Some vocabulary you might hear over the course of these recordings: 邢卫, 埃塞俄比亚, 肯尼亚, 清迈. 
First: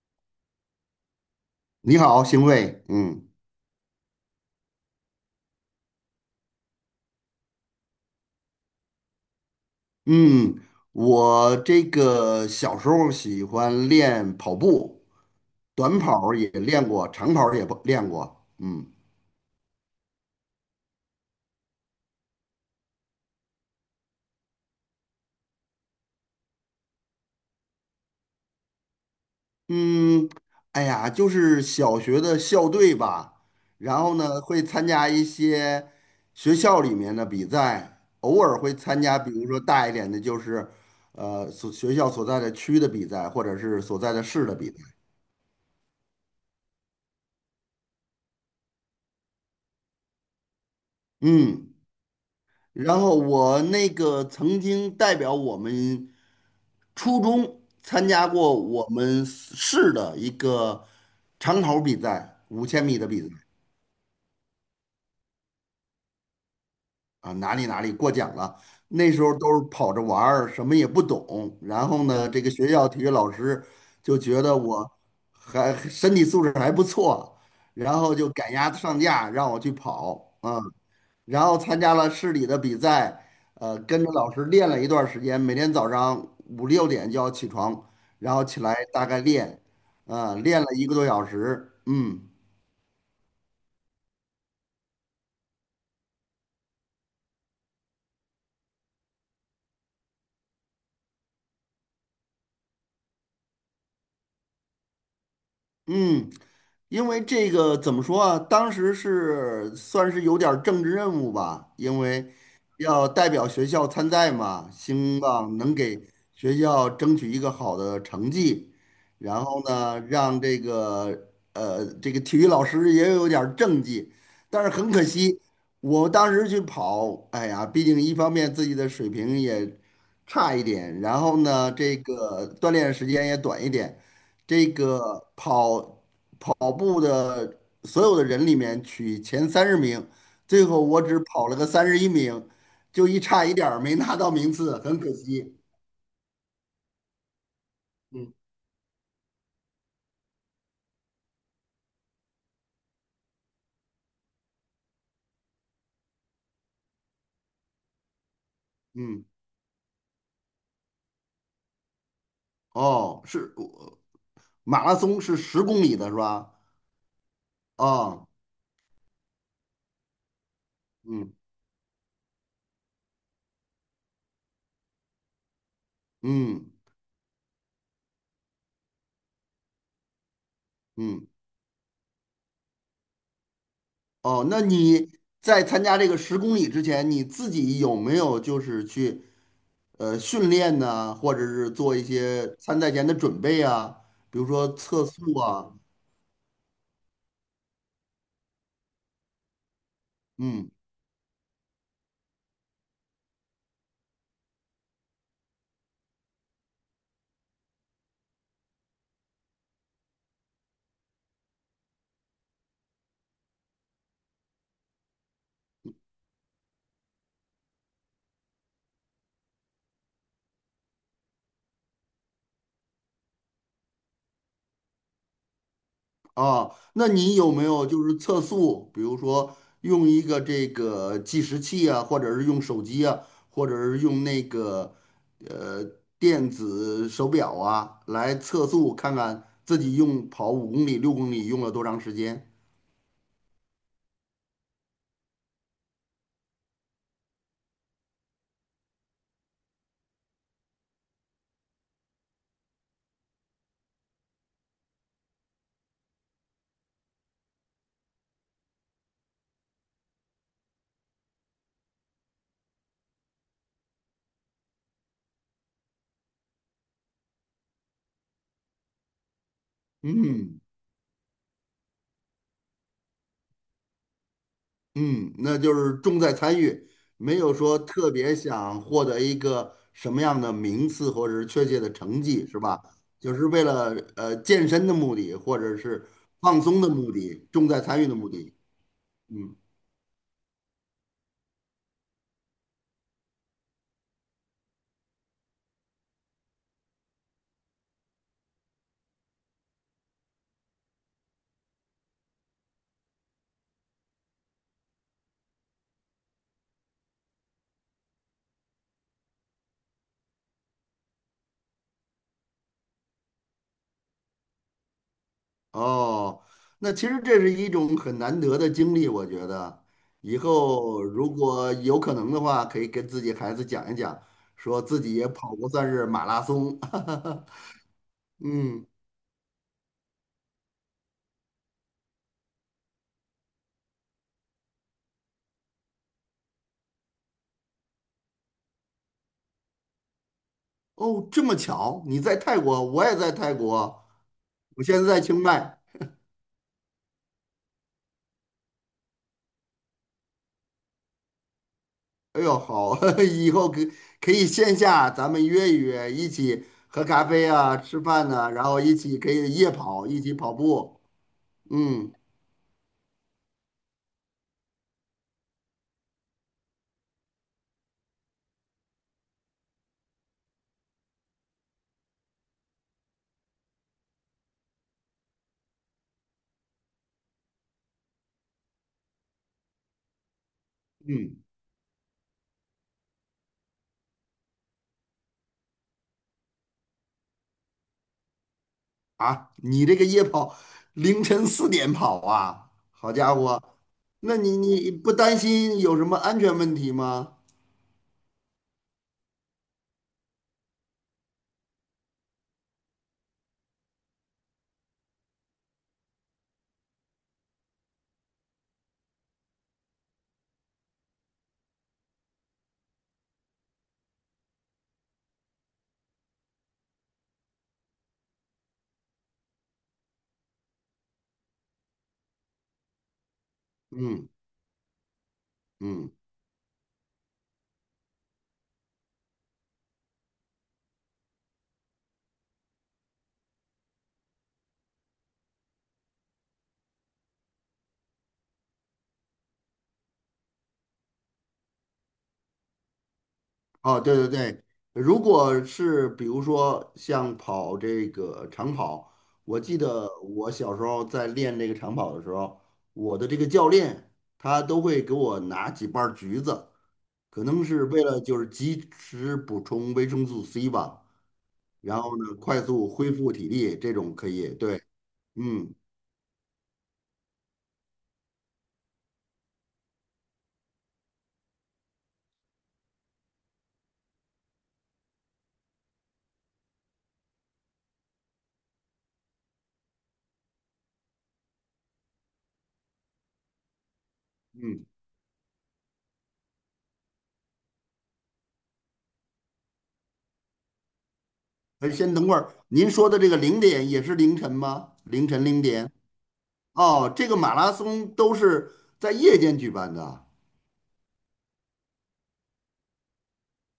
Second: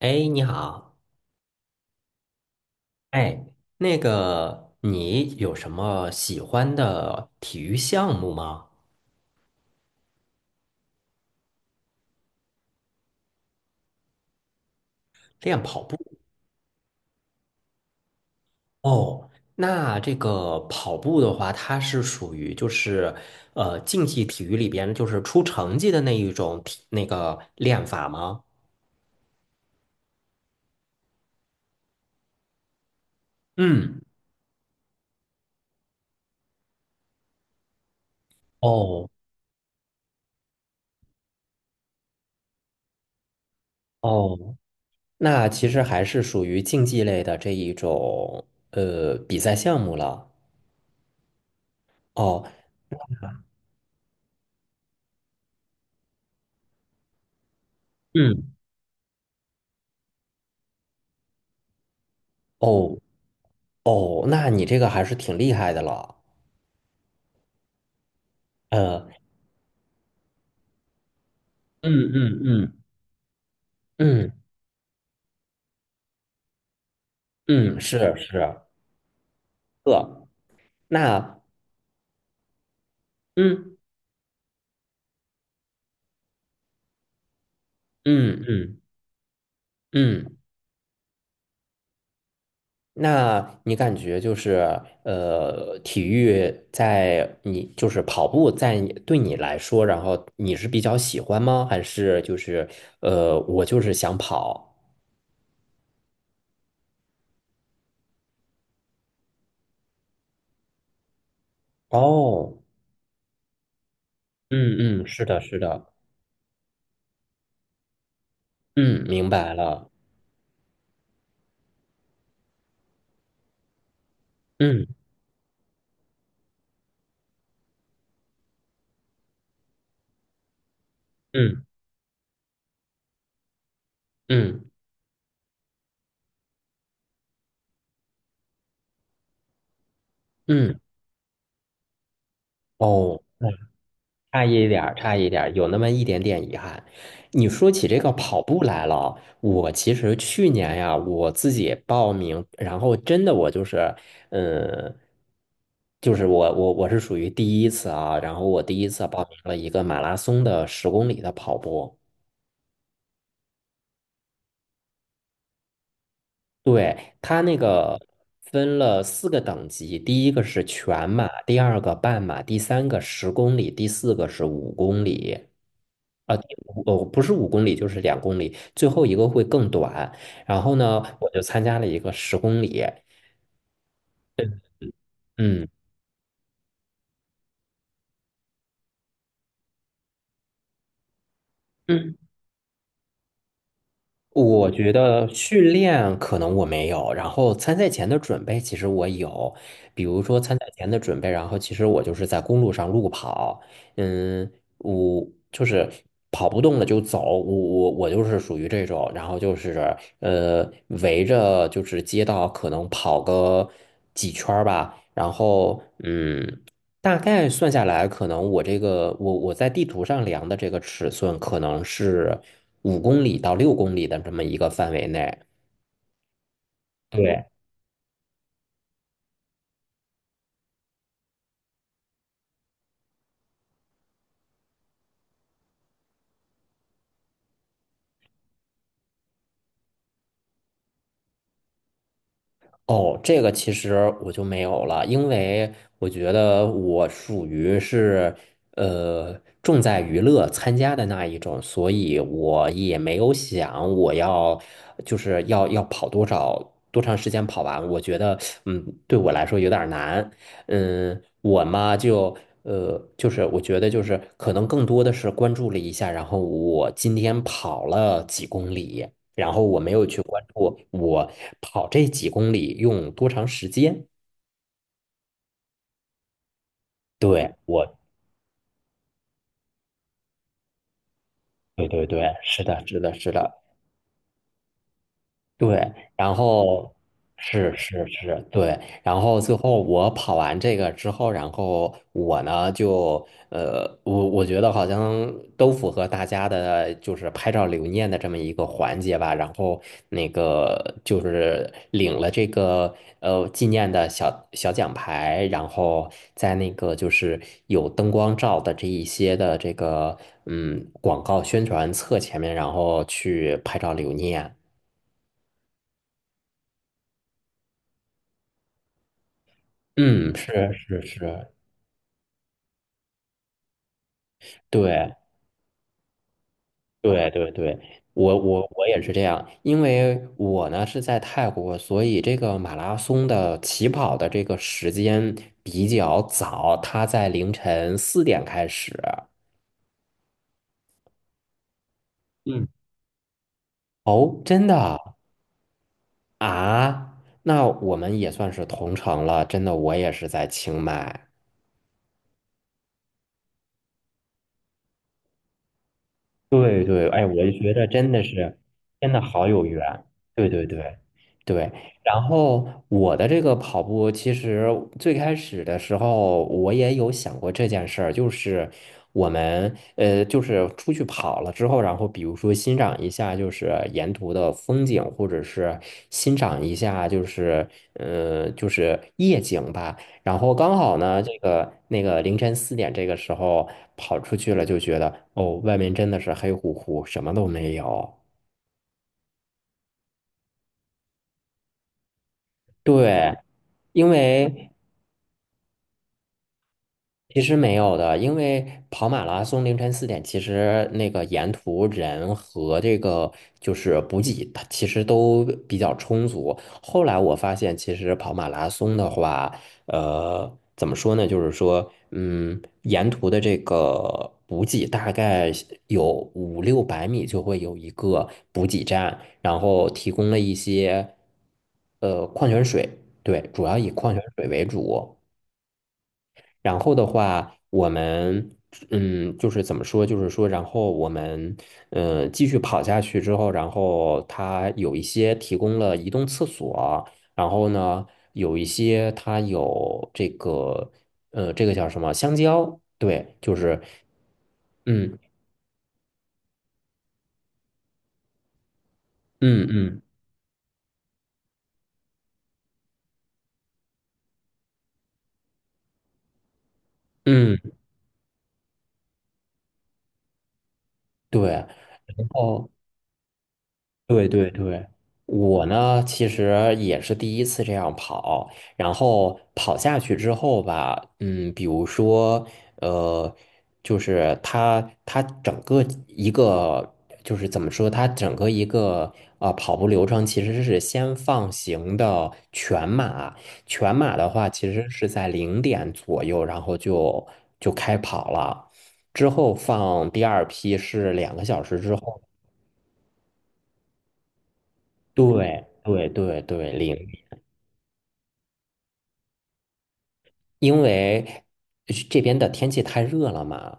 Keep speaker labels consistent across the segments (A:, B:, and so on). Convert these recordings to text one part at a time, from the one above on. A: 哎，你好。
B: 你好，邢卫。嗯
A: 哎，那个，你有什么喜欢的体育项目吗？
B: 嗯，我这个小时候喜欢练跑步，
A: 练跑
B: 短
A: 步。
B: 跑儿也练过，长跑儿也不练过。嗯
A: 哦，那这个跑步的话，它是属于就是竞技体育里边就是出成绩的那一种那个练法吗？
B: 嗯，哎呀，就是小学的校队吧，
A: 嗯。
B: 然后呢会参加一些学校里面的比赛，偶尔会参
A: 哦
B: 加，比如说大一点的，就是学校所在的区的比赛，或者是所在的市的
A: 哦，
B: 比赛。
A: 那其实还是属于竞技类的这一种比赛项目了。
B: 嗯。
A: 哦，
B: 然后我那个曾经代表我们初中参加
A: 嗯，
B: 过我们市的一个长跑比赛，五千
A: 哦
B: 米的比赛
A: 哦，那你这个还是挺厉害的了。
B: 啊，哪里哪里过奖了。
A: 呃，
B: 那时候都是跑着玩儿，什么也不懂。然后
A: 嗯
B: 呢，这
A: 嗯
B: 个学
A: 嗯
B: 校体育老师就
A: 嗯
B: 觉得我还身体素质还不错，
A: 嗯，是
B: 然后就
A: 是，
B: 赶鸭子上架，让我去
A: 呃，
B: 跑啊。
A: 那
B: 然后参加了市里的比赛，
A: 嗯
B: 跟着老师练了一段时间，每天早上五六点就要起床，然后
A: 嗯
B: 起来
A: 嗯
B: 大概练，啊，
A: 嗯，
B: 练了一个多小时，嗯
A: 那你感觉就是体育在你就是跑步在你对你来说，然后你是比较喜欢吗？还是就是我就是想跑？
B: 嗯，因为这个怎么说啊？当时是算是有点儿政治任务吧，因为
A: 哦，
B: 要代表学校参赛嘛，
A: 嗯嗯，
B: 希
A: 是的，
B: 望
A: 是
B: 能
A: 的，
B: 给学校争取一个好的成绩，
A: 嗯，明
B: 然
A: 白
B: 后
A: 了，
B: 呢，让这个这个体育老师也有点儿政绩，但是
A: 嗯
B: 很可惜，我当时去跑，哎呀，毕竟一方面自己的水平也差一点，然后
A: 嗯
B: 呢，这个锻炼时间也短一点。这
A: 嗯
B: 个跑步的所有的人里面取前30名，最
A: 嗯，
B: 后我只跑了个31名，就一
A: 哦。
B: 差一点儿没拿到
A: 差
B: 名
A: 一
B: 次，
A: 点儿，
B: 很可
A: 差一点儿，
B: 惜。
A: 有那么一点点遗憾。你说起这个
B: 嗯
A: 跑步来了，我其实去年呀，我自己报名，然后真的我就是，嗯，我是属于第一次啊，然后我第一次报
B: 嗯，
A: 名了一个马拉松的十公里的跑步。
B: 哦，是马拉松是十公里的是吧？
A: 对，它那个
B: 哦，
A: 分了四个等级，第一个是全
B: 嗯
A: 马，第二个半马，第三个十公里，第四个是五公里。啊，第
B: 嗯
A: 五哦，不是五公里，就是2公里，最后一个会更短。然后呢，
B: 嗯，
A: 我就参加了一个十公里。
B: 哦，那你在
A: 嗯。
B: 参加这个十公里之前，你自己有没有就是去训练呢，或者是做一
A: 嗯
B: 些参赛前的准备啊，比如
A: 我
B: 说
A: 觉
B: 测
A: 得
B: 速
A: 训
B: 啊，
A: 练可能我没有，然后参赛前的准备其实我有，比如说参赛
B: 嗯。
A: 前的准备，然后其实我就是在公路上路跑。嗯，我就是跑不动了就走，我就是属于这种，然后就是围着就是街道可能跑个几圈儿吧，然后嗯。大概算下来，可能我这个我在地图上量的这个尺寸，可能是。5公里到6公里的这么一个范围内。
B: 啊，那你
A: 对，
B: 有没有就是测速，比如说用一个这个计时器啊，或者是用手机啊，或者是用那个呃电子手表啊来测速，看看自己用跑5公里、6公里用了多长时间？
A: 哦，这个其实我就没有了，因为我觉得我属于是呃重在娱乐参加的那一种，所以我也没有想我要就是要跑多少多长时间跑完，我觉得对我来说有点儿难。嗯，我嘛就就是我觉得就是可能更多的是关注了一下，然后我今天跑了几公里。然后我没有去关
B: 嗯
A: 注我跑这几公里用多长时间。
B: 嗯，那就是重在参与，没
A: 对，
B: 有说
A: 我，
B: 特别想获得一个什么样的名次或者是确切
A: 对
B: 的
A: 对
B: 成
A: 对，
B: 绩，是
A: 是
B: 吧？
A: 的，是的，是
B: 就是
A: 的。
B: 为了健身的目的，或者
A: 对。
B: 是
A: 然
B: 放松的
A: 后
B: 目的，重
A: 是
B: 在参
A: 是
B: 与的目
A: 是，
B: 的。
A: 对，然后最
B: 嗯，
A: 后我跑完这个之后，然后我呢就我觉得好像都符合大家的，就是拍照留念的这么一个环节吧。然后那个就是领了这个纪念的小小奖牌，然后在那个就是有灯光照的这一些的这个广告宣传册前面，然后去拍照留念。
B: 哦，那其实这是一种很难得的经历，我觉得
A: 嗯，
B: 以
A: 是
B: 后
A: 是
B: 如
A: 是，
B: 果有可能的话，可以跟自己孩子讲一讲，说自己
A: 对
B: 也跑过算是马拉松。
A: 对 对对，我我
B: 嗯。
A: 我也是这样，因为我呢是在泰国，所以这个马拉松的起跑的这个时间比较早，它在凌晨四点开始。
B: 哦，这么巧，你在泰
A: 嗯，
B: 国，我也在泰国，
A: 哦，真
B: 我
A: 的
B: 现在在清迈。
A: 啊？那我们也算是同城了，真的，我也是在清迈。
B: 哎呦，好，以后可以线下咱们约一约，一起
A: 对
B: 喝
A: 对，哎，
B: 咖
A: 我
B: 啡
A: 就觉
B: 啊，
A: 得
B: 吃
A: 真的
B: 饭呐，
A: 是，
B: 然后一
A: 真
B: 起
A: 的
B: 可
A: 好
B: 以
A: 有
B: 夜
A: 缘。
B: 跑，一起
A: 对
B: 跑
A: 对对
B: 步。
A: 对，
B: 嗯
A: 然后我的这个跑步，其实最开始的时候，我也有想过这件事儿，就是我们就是出去跑了之后，然后比如说欣赏一下就是沿途的风景，或者是欣赏一下就是就是夜景吧。然后刚好呢，这
B: 嗯，
A: 个那个凌晨四点这个时候跑出去了，就觉得哦，外面真的是黑乎乎，什么都没有。
B: 啊，你这个夜跑凌晨4点跑啊，好家
A: 对，
B: 伙，
A: 因
B: 那你
A: 为
B: 你不担心有什么安全问题吗？
A: 其实没有的，因为跑马拉松凌晨四点，其实那个沿途人和这个就是补给，它其实都比较充足。后来我发现，其实跑马拉松的话，呃，怎么说呢？就是说，沿途的这个补给大概有五六百米就会有一个补给站，然后提供了一些矿泉水。对，主要以矿泉
B: 嗯
A: 水为主。
B: 嗯。
A: 然后的话，我们嗯，就是怎么说，就是说，然后我们继续跑下去之后，然后它有一些提供了移动厕所，然后呢，有一些它有这个这个叫什么香蕉？对，就是
B: 哦，对对对，
A: 嗯
B: 如果是比如说像跑这个长跑，我
A: 嗯
B: 记
A: 嗯
B: 得我小时候在练这个长跑的时候，我的这个教练他都会给我拿几瓣儿橘子，可
A: 嗯，
B: 能是为了就是及时补充维生素 C 吧，
A: 对。
B: 然后
A: 然
B: 呢快
A: 后
B: 速恢复体力，这种
A: 对
B: 可
A: 对
B: 以，对，
A: 对，我
B: 嗯
A: 呢其实也是第一次这样跑，然后跑下去之后吧，嗯，比如说，呃，就是它整个一个就是怎么说，它整个一个啊跑步流程其实是先放行的全马，全马的话其
B: 嗯，
A: 实是在零点左右，然后就开跑了。之后放第二批是2个小时
B: 哎，
A: 之
B: 先
A: 后。
B: 等会儿，您说的这个零点也是凌晨吗？凌晨零
A: 对
B: 点？
A: 对对对，零，
B: 哦，这个马拉松都是在夜间举办的啊。
A: 因为这边的天气太热了嘛，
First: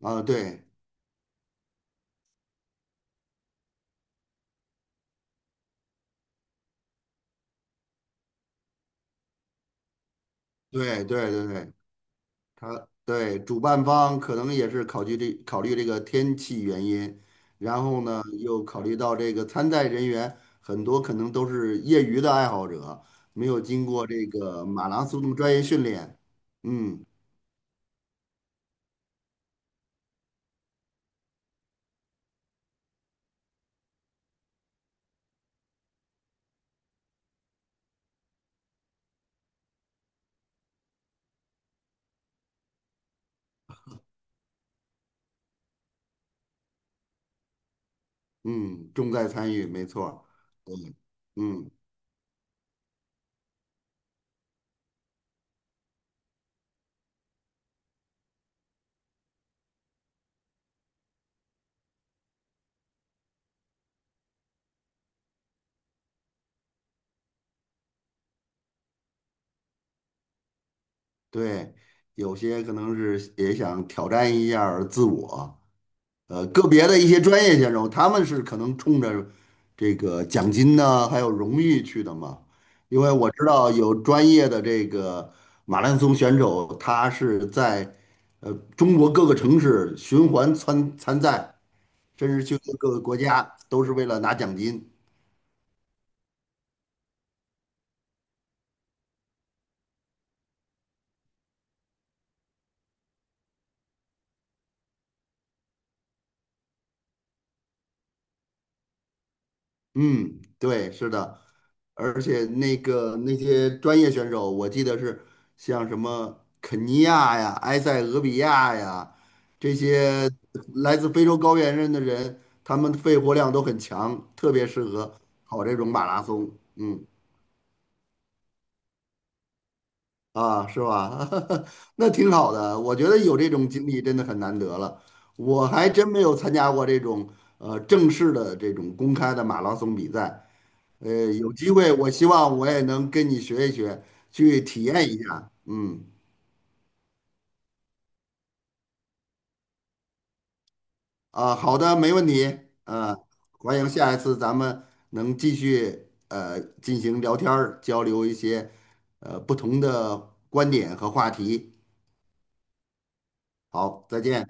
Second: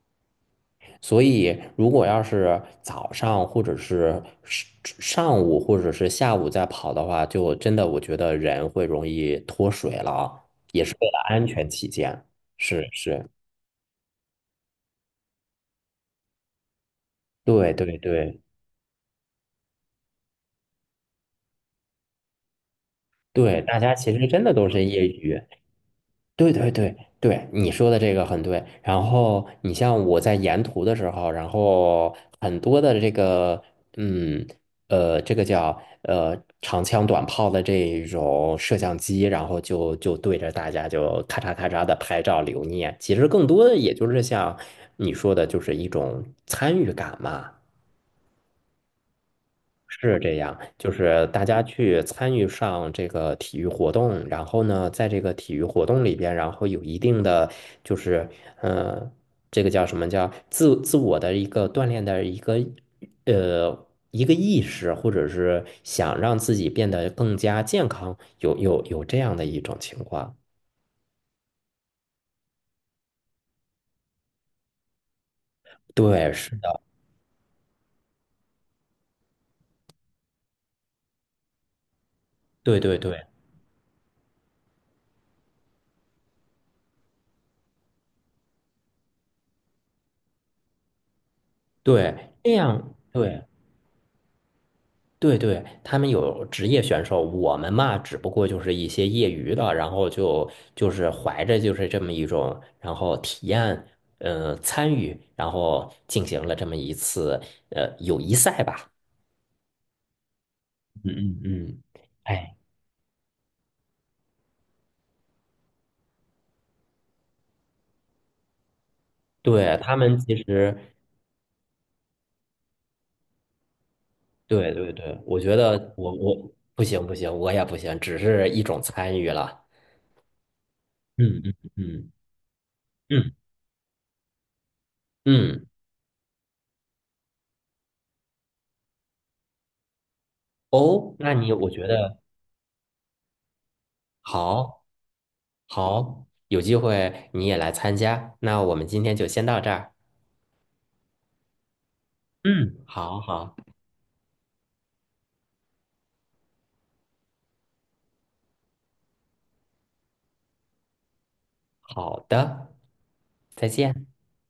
B: 啊，对
A: 所以如果要是早上或者是上午或者是下午再跑的话，就真的我觉得人会容易脱水了，
B: 对对
A: 安
B: 对
A: 全
B: 对，
A: 起见。是
B: 他
A: 是，
B: 对主办方可能也是考虑这个天气原因，
A: 对
B: 然
A: 对
B: 后呢
A: 对
B: 又考虑到这个参赛人员很多可能都是业余的爱好者，没有
A: 对，大
B: 经
A: 家
B: 过
A: 其实
B: 这
A: 真的
B: 个
A: 都是
B: 马拉
A: 业
B: 松的
A: 余。
B: 专业训练，
A: 对对对
B: 嗯
A: 对，你说的这个很对。然后你像我在沿途的时候，然后很多的这个，嗯，这个叫长枪短炮的这种摄像机，然后就对着大家就咔嚓咔嚓的拍照留念。其实更多的也就是像你说的，就是一种参与感嘛。
B: 嗯，重在参与，没错
A: 是
B: 儿，
A: 这样，
B: 对，
A: 就是大家
B: 嗯
A: 去参与上这个体育活动，然后呢，在这个体育活动里边，然后有一定的就是，呃，这个叫什么叫自我的一个锻炼的一个一个意识，或者是想让自己变得更加健康，有这样的一种情况。
B: 对，有些可能是也想挑战一下儿自我，
A: 对，是
B: 个
A: 的，
B: 别的一些专业选手，他们是可能冲着这个奖金呢，还有荣誉去的嘛。
A: 对对
B: 因为
A: 对
B: 我知道有专业的这个马拉松选手，他是在呃中国各个城市循环参赛，
A: 对，
B: 甚至
A: 这
B: 去各
A: 样
B: 个国
A: 对。
B: 家，都是为了拿奖金。
A: 对对，他们有职业选手，我们嘛，只不过就是一些业余的，然后就是怀着就是这么一种，然后体验，参与，然后进行了这么一次友谊赛吧。
B: 嗯，对，是的，
A: 嗯嗯嗯，
B: 而且
A: 哎，
B: 那些专业选手，我记得是像什么肯尼亚呀、埃塞俄比亚呀这
A: 对，他们
B: 些
A: 其实，
B: 来自非洲高原上的人，他们肺活量都很强，特别
A: 对
B: 适
A: 对
B: 合
A: 对，我觉
B: 跑这种
A: 得
B: 马
A: 我
B: 拉松。
A: 我不行
B: 嗯，
A: 不行，我也不行，只是一种参与了。
B: 啊，是吧？
A: 嗯嗯
B: 那
A: 嗯
B: 挺好的，我觉得
A: 嗯
B: 有这种经历真的很难得了。
A: 嗯，
B: 我还真没有参加过这种正式的这种公开的马拉松比赛。
A: 哦，那你
B: 有
A: 我
B: 机
A: 觉
B: 会，我
A: 得
B: 希望我也能跟你学一学，去
A: 好。
B: 体验一下。嗯，
A: 好，有机会你也来参加。那我们今天就先到这儿。
B: 啊，好的，没问题。
A: 嗯，
B: 啊，
A: 好好
B: 欢迎下一次咱们能继续进行聊天儿，交流一些不同的观点和话题。
A: 好的，再见。
B: 好，再见。